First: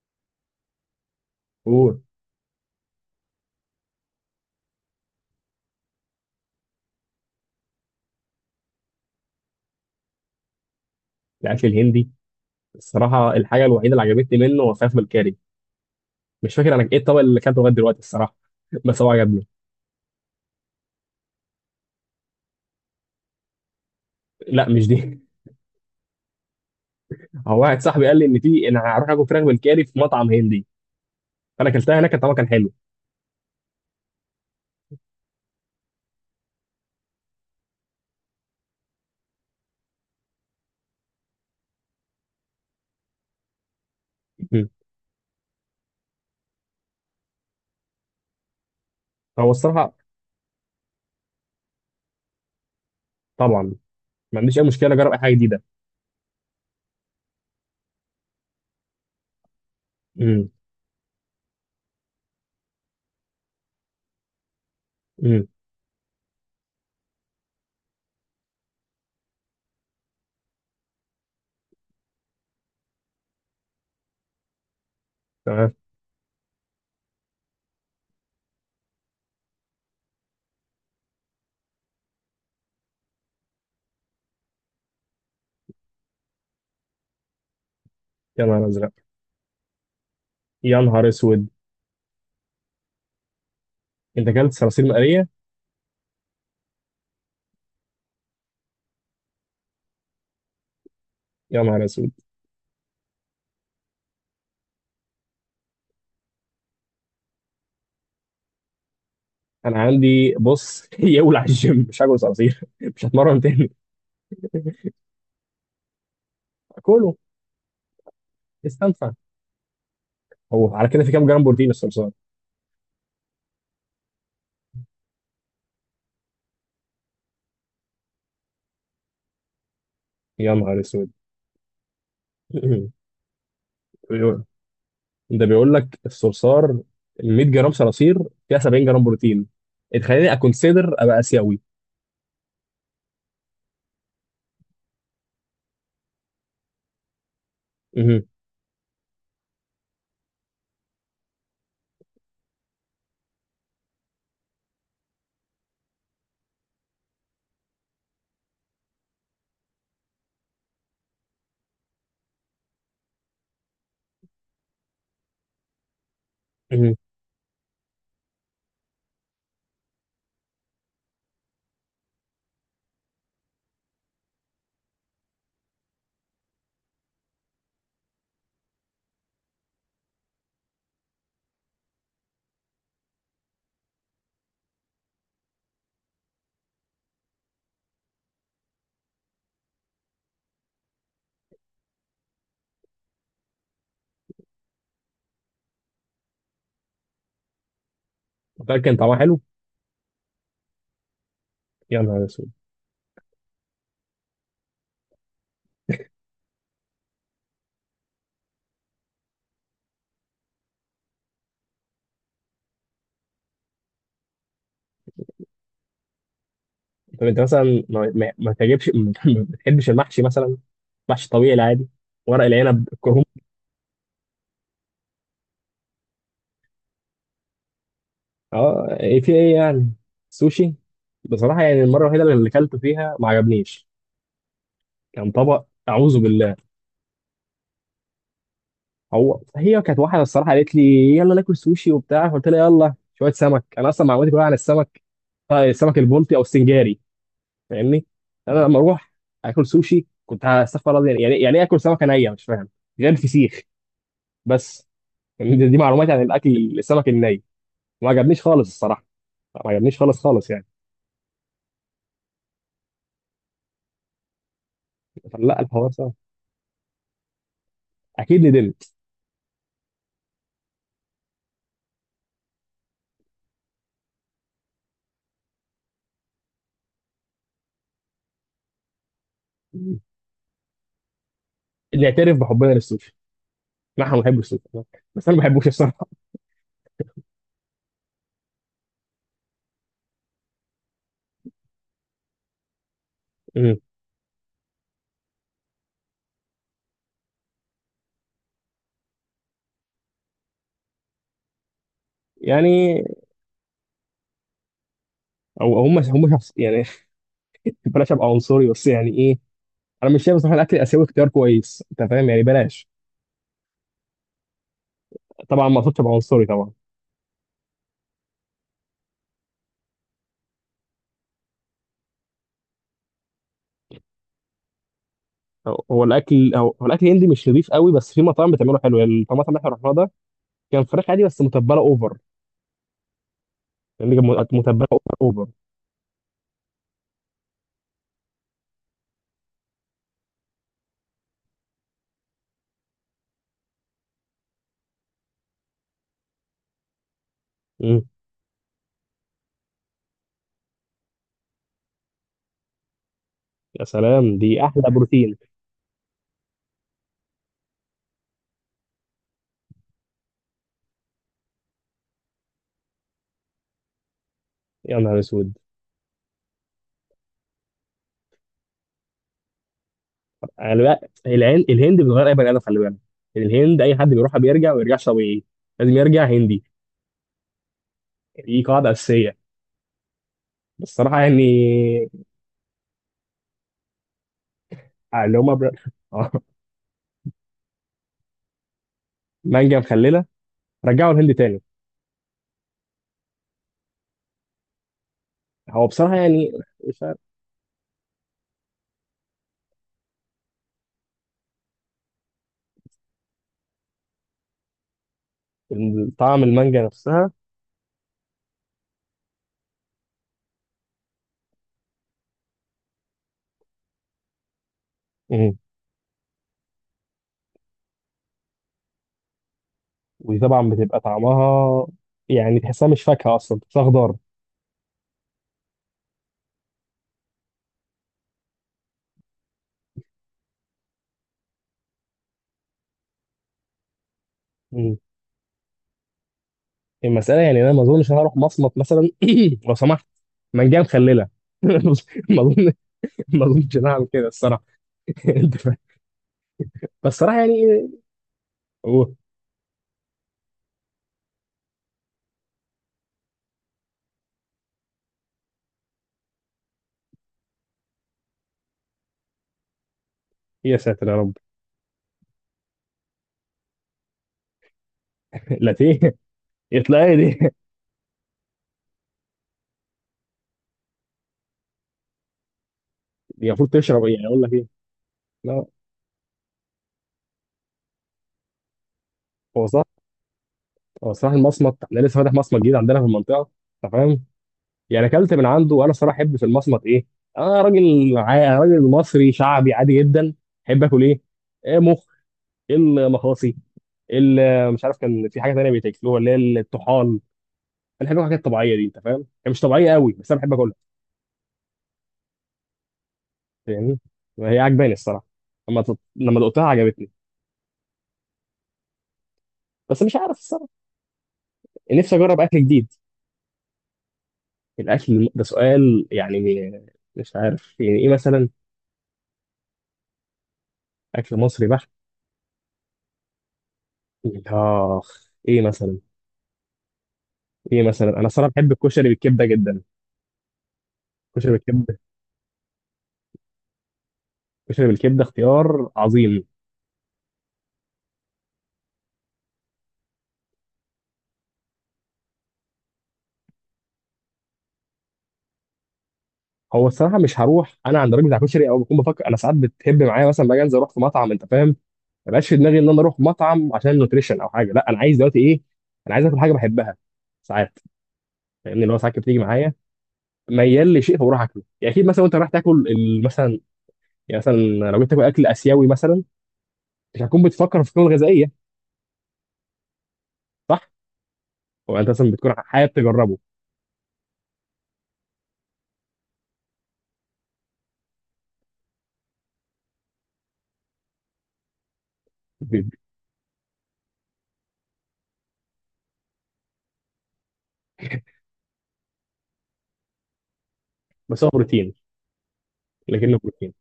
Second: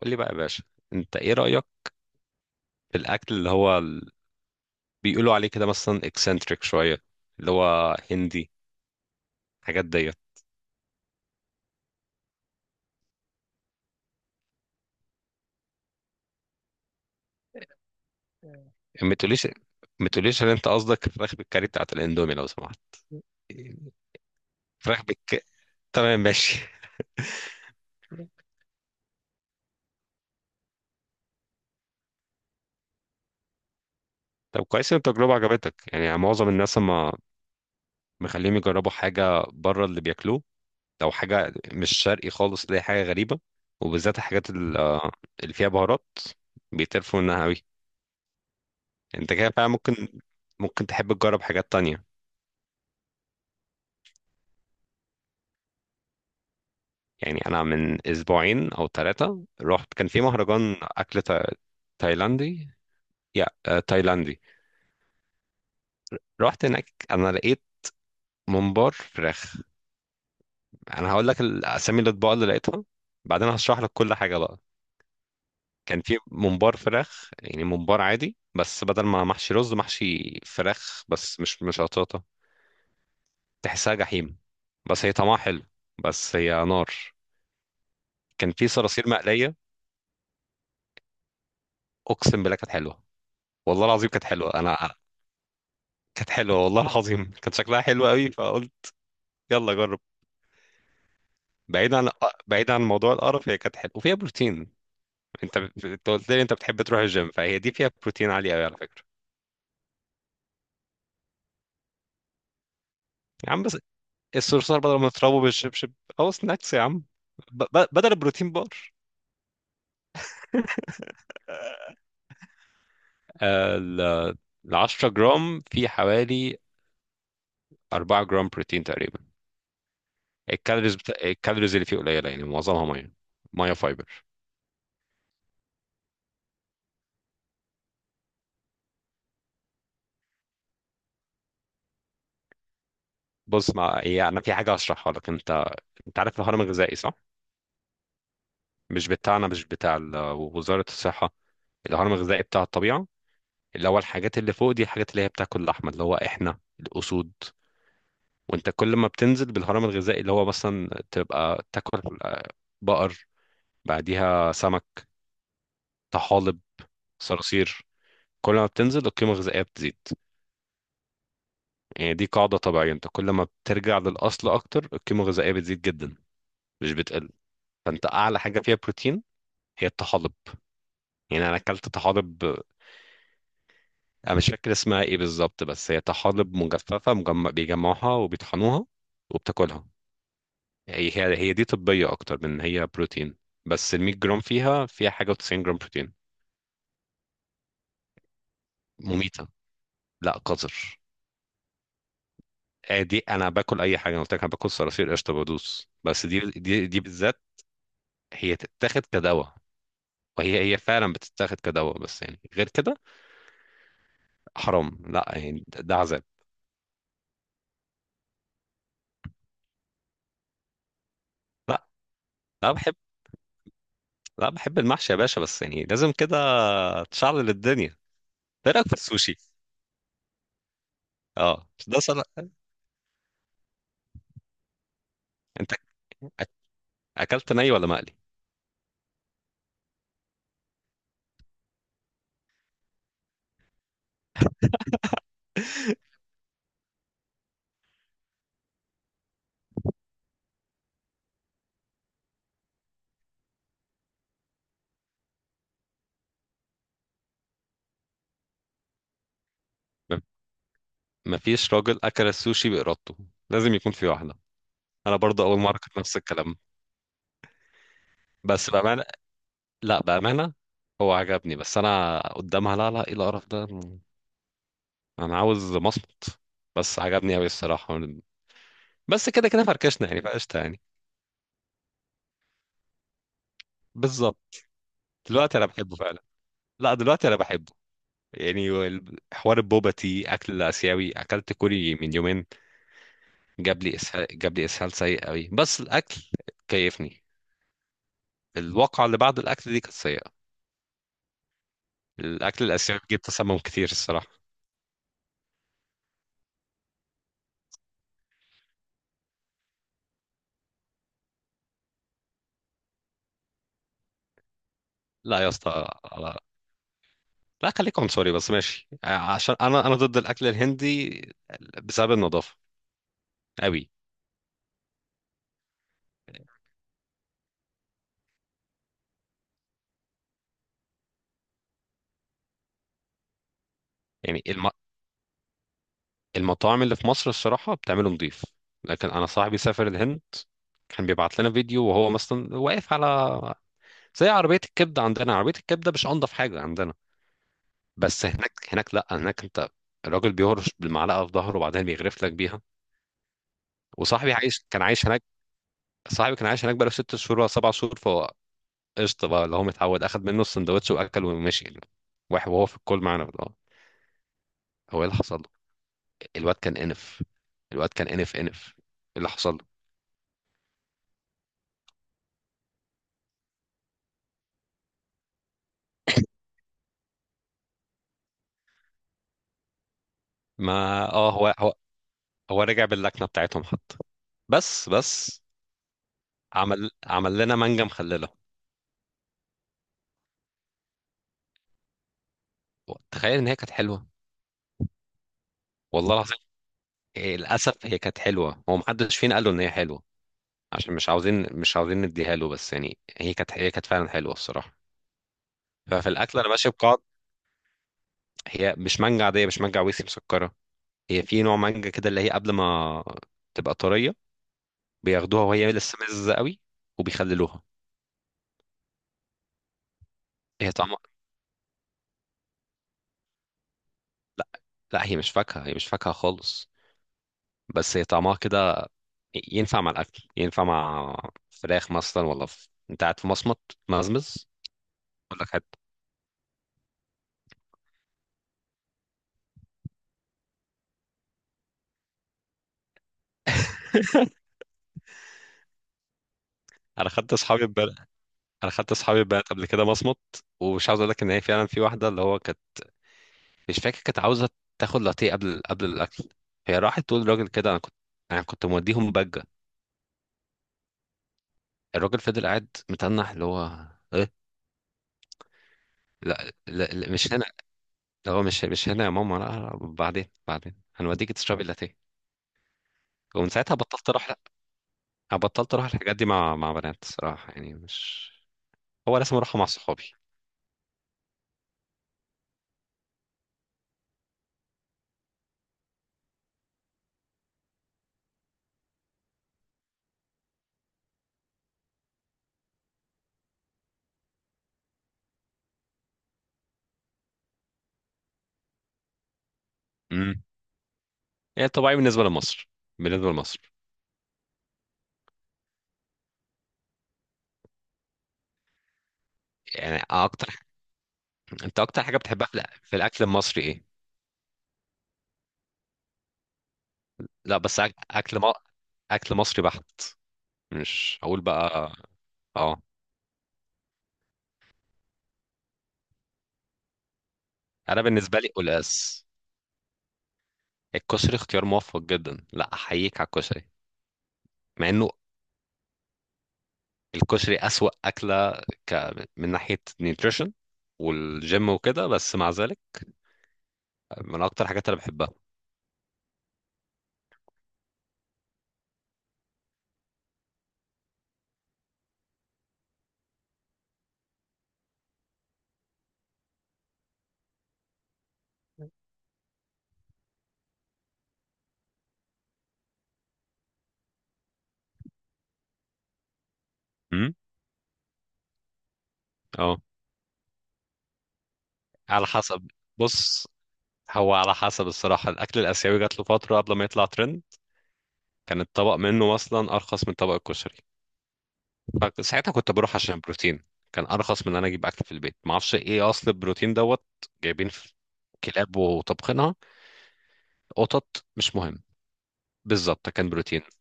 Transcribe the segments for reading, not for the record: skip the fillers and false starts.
قول لي بقى يا باشا. انت ايه رأيك اوه. في الاكل بيقولوا عليه كده مثلا اكسنتريك شوية، اللي هو هندي، حاجات ديت؟ الاكل الهندي. الصراحه الحاجه الوحيده اللي عجبتني منه هو فراخ بالكاري. مش فاكر انا ايه الطبق اللي اكلته لغايه دلوقتي الصراحه. بس هو ما عجبني. تقوليش ما تقوليش ان انت قصدك الفراخ بالكاري بتاعت الاندومي لو سمحت. لا مش فراخ دي. بالك تمام ماشي. هو واحد صاحبي قال لي ان في انا هروح اكل فراخ بالكاري في مطعم هندي. فانا اكلتها هناك طبعا كان حلو. طب كويس ان التجربة عجبتك. يعني معظم الناس ما مخليهم يجربوا حاجة بره اللي بياكلوه. لو حاجة مش شرقي خالص اللي هي حاجة غريبة، وبالذات الحاجات مم. ال- آه، اللي فيها بهارات بيتقرفوا منها قوي. انت هو كده فعلا الصراحه ممكن تحب تجرب حاجات تانية. طبعا ما عنديش اي مشكله اجرب اي حاجه جديده. يعني انا من اسبوعين او ثلاثه رحت، كان في مم. مهرجان اكل تايلاندي، يا آه، تايلاندي. مم. رحت هناك، انا لقيت ممبار فراخ. انا هقول لك الاسامي الاطباق اللي لقيتها، بعدين هشرح لك كل حاجه بقى. تمام. كان في ممبار فراخ، يعني ممبار عادي بس بدل ما محشي رز محشي فراخ، بس مش قطاطه، تحسها جحيم، بس هي طعمها حلو، بس هي نار. يا كان نهار في ازرق. صراصير مقليه، يا نهار اسود. اقسم بالله كانت حلوه، والله العظيم كانت انت اكلت حلوه. صراصير انا مقليه؟ كانت حلوه والله العظيم، كانت شكلها حلو قوي، فقلت يلا جرب. يا نهار بعيد اسود. عن بعيد عن موضوع القرف، هي كانت حلوه وفيها بروتين. انت قلت لي انت بتحب تروح الجيم، فهي دي فيها بروتين عالي قوي على فكره. انا عندي بص يولع الجيم مش هاكل صراصير مش هتمرن يا عم تاني. بس الصرصار بدل ما تضربه بالشبشب، او سناكس يا عم، اكله. بدل البروتين بار. استنفع. هو على كده في كام جرام بروتين الصرصار؟ آه، ال ال 10 جرام في حوالي 4 جرام بروتين تقريبا. يا نهار اسود. الكالوريز اللي فيه قليله، يعني معظمها ميه، ميه فايبر. بيقول- ده بيقول لك الصرصار ال 100 جرام صراصير فيها 70 جرام بروتين تخليني اكونسيدر ابقى اسيوي. بص، ما يعني انا في حاجه هشرحها لك. انت انت عارف الهرم الغذائي صح؟ مهم. مش بتاعنا، مش وزارة الصحة، الهرم الغذائي بتاع الطبيعة. اللي هو الحاجات اللي فوق دي الحاجات اللي هي بتاكل اللحمة، اللي هو احنا الأسود. وانت كل ما بتنزل بالهرم الغذائي اللي هو مثلا تبقى تاكل بقر، بعديها سمك، طحالب، مهم. صراصير. كل ما بتنزل القيمة الغذائية بتزيد. يعني دي قاعدة طبيعية، انت كل ما بترجع للأصل أكتر القيمة الغذائية بتزيد جدا، مش بتقل. فانت أعلى حاجة فيها بروتين هي الطحالب. يعني أنا أكلت طحالب، انا مش فاكر اسمها ايه بالظبط، بس هي طحالب مجففه، بيجمعوها وبيطحنوها وبتاكلها. هي دي طبيه اكتر من هي بروتين، بس ال 100 جرام فيها حاجه و90 جرام بروتين. متأكد كان طعمها حلو؟ مميته، لا قذر. يا نهار اسود. آه دي انا باكل اي حاجه، انا قلت لك انا باكل صراصير قشطه بدوس، بس دي بالذات هي تتاخد كدواء، وهي فعلا بتتاخد كدواء، بس يعني غير كده حرام. لا يعني ده عذاب. طب انت مثلا ما, ما ما تجيبش ما بتحبش المحشي مثلا؟ محشي طبيعي لا العادي. ورق لا العنب بحب، الكرنب. لا بحب المحشي يا باشا، بس يعني لازم كده تشعل الدنيا. ده رايك في اه ايه في السوشي؟ ايه يعني. سوشي؟ بصراحه اه يعني بس ده المره الوحيده اللي صراحة، اكلته فيها ما عجبنيش. كان طبق انت اعوذ أك- بالله. اكلت ني ولا مقلي؟ هو هي كانت واحده الصراحه قالت لي يلا ناكل سوشي وبتاع فقلت لها يلا شويه سمك انا اصلا معلوماتي كلها عن السمك. السمك البلطي او السنجاري. فاهمني. انا لما اروح اكل سوشي كنت هستغفر الله يعني ايه اكل سمكه نيه مش فاهم. غير الفسيخ بس. يعني دي معلوماتي عن الاكل السمك الني. ما عجبنيش خالص الصراحه. ما عجبنيش م- خالص خالص يعني. مفيش راجل اكل السوشي بارادته، لازم يكون في واحده. انا برضه اول لا مره الحوار كنت صعب. نفس الكلام. اكيد بس ندمت. بامانه، لا بامانه، هو عجبني، بس انا قدامها لا لا ايه القرف ده. انا عاوز مصمت. بس عجبني قوي الصراحه، بس كده كده فركشنا يعني، فقشطه يعني. نعترف بحبنا للسوشي. نحن بنحب بالظبط. السوشي. بس انا ما دلوقتي انا بحبوش بحبه الصراحه. فعلا، لا دلوقتي انا بحبه. يعني حوار البوبا تي اكل اسيوي، اكلت كوري من يومين، مم. جاب لي اسهال سيء قوي، بس الاكل كيفني. الواقعه اللي بعد الاكل دي كانت سيئه. الاكل الاسيوي يعني بيجيب تسمم كتير الصراحه. او هم شخص يعني. بلاش ابقى عنصري بس يعني ايه. انا مش شايف بصراحه الاكل الاسيوي اختيار كويس انت فاهم يعني بلاش. لا يا طبعا ما اسطى، اقصدش ابقى لا عنصري طبعا. لا خليك عنصري بس ماشي، عشان انا ضد الاكل الهندي بسبب النظافه قوي. هو الاكل الهندي مش نضيف قوي بس في مطاعم بتعمله حلو يعني المطعم اللي احنا رحناه ده. كان فراخ عادي بس متبله اوفر. يعني كان يعني متبله اوفر اوفر. المطاعم اللي في مصر الصراحه بتعمله نظيف، لكن انا صاحبي سافر الهند، كان بيبعت لنا فيديو وهو مثلا واقف على زي عربيه الكبده عندنا، عربيه الكبده مش انضف حاجه عندنا، مم. بس هناك لا هناك انت الراجل بيهرش بالمعلقه في ظهره وبعدين بيغرف لك بيها. يا وصاحبي سلام دي عايش، احلى كان عايش هناك. بروتين. صاحبي كان عايش هناك بقاله ست شهور ولا سبع شهور، فهو قشطه بقى اللي هو متعود، اخد منه السندوتش واكل ومشي يعني. واحد وهو في الكول معانا، اه يا هو ايه نهار اللي حصل له؟ اسود. الواد كان انف، الواد كان انف انف ايه اللي حصل له؟ انا بقى العين الهند بتغير اي بني ادم خلي بالك. يعني الهند اي حد بيروحها بيرجع ما بيرجعش طبيعي. لازم يرجع هندي. دي قاعده اساسيه. ما بس الصراحه اه، يعني. هو هو رجع باللكنه بتاعتهم حتى. بس اللي بس هم بر... عمل، لنا مانجا مخلله. مانجا مخلله. رجعوا الهند تاني. تخيل ان هي كانت حلوه هو بصراحة والله العظيم. يعني. مش عارف. إيه، للاسف هي كانت حلوه، هو محدش فينا قال له ان هي حلوه عشان مش عاوزين نديها له، بس يعني هي كانت فعلا حلوه الصراحه. ففي الاكل طعم انا ماشي المانجا بقاعد. نفسها. هي مش مانجا عاديه، مش مانجا عويسي مسكره. هي في نوع مانجا كده اللي هي قبل ما تبقى طريه، بياخدوها مم. وهي لسه مزه قوي وبيخللوها. ودي طبعا هي طعمها، بتبقى طعمها. يعني تحسها مش فاكهة أصلا تحسها خضار. لا لا هي مش فاكهه، هي مش فاكهه خالص، بس هي طعمها كده. ينفع مع الاكل، ينفع مع فراخ مثلا، ولا انت قاعد في مصمت مزمز، مم. اقول لك حتى. المسألة يعني أنا ما أظنش أنا هروح مصمت مثلا. لو سمحت. مانجا مخللة ما أظن. ما أظنش إن أنا هعمل كده الصراحة. أنت فاهم. بس انا خدت الصراحة اصحابي يعني. ببل... انا خدت أوه. اصحابي ببلد قبل كده مصمت، ومش عاوز اقول لك ان هي فعلا في واحده اللي هو كانت، مش فاكر، كانت عاوزه تاخد لاتيه قبل الاكل. هي راحت تقول للراجل كده، انا كنت، انا كنت موديهم بجه. يا ساتر يا رب. الراجل فضل قاعد متنح، اللي هو ايه، لاتيه. لا, لا, يطلع لا إيه مش دي هنا. اللي هو مش هنا يا ماما، لا, لا بعدين، هنوديكي تشربي لاتيه. دي ومن المفروض ساعتها تشرب بطلت إيه يعني اروح، لا. أقول لك إيه. أنا لا. بطلت اروح الحاجات دي مع بنات صراحه، يعني مش، هو لازم اروحها مع هو صح. صحابي. هو صراحة المصمت أنا لسه فاتح مصمت جديد عندنا في المنطقة. أنت فاهم. يعني اكلت من عنده وانا الصراحه احب في المصمت ايه. انا راجل راجل مصري شعبي عادي جدا. احب اكل ايه. إيه مخ. المخاصي. مش عارف كان في حاجه تانيه بيتاكلوها اللي هي الطحال. انا بحب الحاجات الطبيعيه دي انت فاهم هي مش طبيعيه قوي بس انا امم، بحب اكلها. هي طبيعي بالنسبه لمصر، بالنسبه لمصر. فاهمني. هي عجباني الصراحه. لما دقتها عجبتني. بس يعني مش عارف اكتر، الصراحه. انت اكتر نفسي حاجه اجرب بتحبها اكل في جديد. في الاكل المصري ايه؟ الاكل ده سؤال يعني. مش لا عارف بس يعني ايه اكل مثلا. اكل مصري بحت، مش اكل هقول مصري بحت. بقى. اه، اخ ايه مثلا. ايه انا مثلا انا بالنسبه لي الصراحه بحب الكشري قلقاس. بالكبده جدا. الكشري كشري اختيار بالكبده. موفق جدا، لا احييك على الكشري. كشري مع انه بالكبده اختيار عظيم. الكشري اسوأ اكله، ك... من ناحيه نيوتريشن والجيم وكده، بس مع ذلك من اكتر حاجات انا بحبها. هو الصراحه مش هروح انا عند الراجل بتاع كشري او بكون بفكر انا ساعات بتهب معايا مثلا باجي انزل اروح في مطعم انت فاهم. ما بقاش في دماغي ان انا اروح مطعم عشان نوتريشن او حاجه لا انا عايز دلوقتي ايه. انا عايز اكل حاجه بحبها. ساعات. فاهمني اللي هو ساعات كده بتيجي معايا. ميال لشيء فبروح اكله يعني اكيد مثلا وانت رايح تاكل مثلا. يعني مثلا. لو جيت تاكل اكل اسيوي مثلا. مش امم، هتكون بتفكر في القيمه الغذائيه. اه صح؟ هو انت على مثلا بتكون حسب. حابب تجربه. بص، هو على حسب الصراحه، الاكل الاسيوي جات له فتره قبل ما يطلع ترند، كان الطبق منه اصلا ارخص من طبق الكشري، فساعتها كنت ب- بروح عشان بروتين. كان ارخص من ان انا اجيب اكل في البيت، ما اعرفش ايه اصل البروتين دوت، جايبين في كلاب وطبخينها، قطط بس هو مش مهم. بروتين. بالظبط، كان لكنه بروتين. بروتين.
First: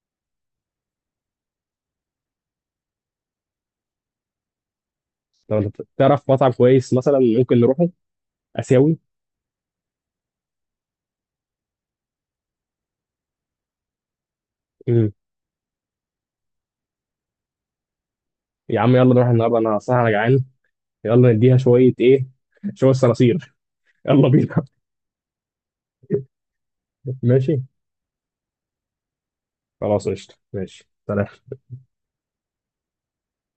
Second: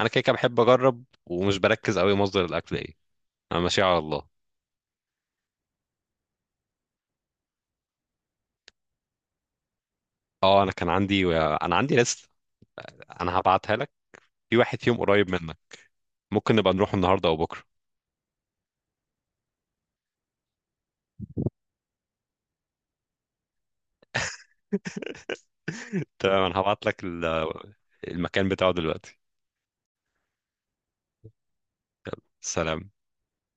انا كده كده بحب اجرب ومش بركز قوي مصدر الاكل ايه، انا ماشي على الله. لو انت تعرف مطعم كويس مثلا ممكن نروحه. اسيوي. اه، انا عندي ليست، انا هبعتها لك. في واحد فيهم مم. قريب منك، ممكن نبقى نروح النهارده او بكره. يا عم يلا نروح النهارده انا صح انا جعان. يلا نديها شويه ايه. شويه صراصير. يلا بينا. تمام، انا هبعت لك ماشي. المكان بتاعه دلوقتي. خلاص قشطه ماشي سلام. سلام.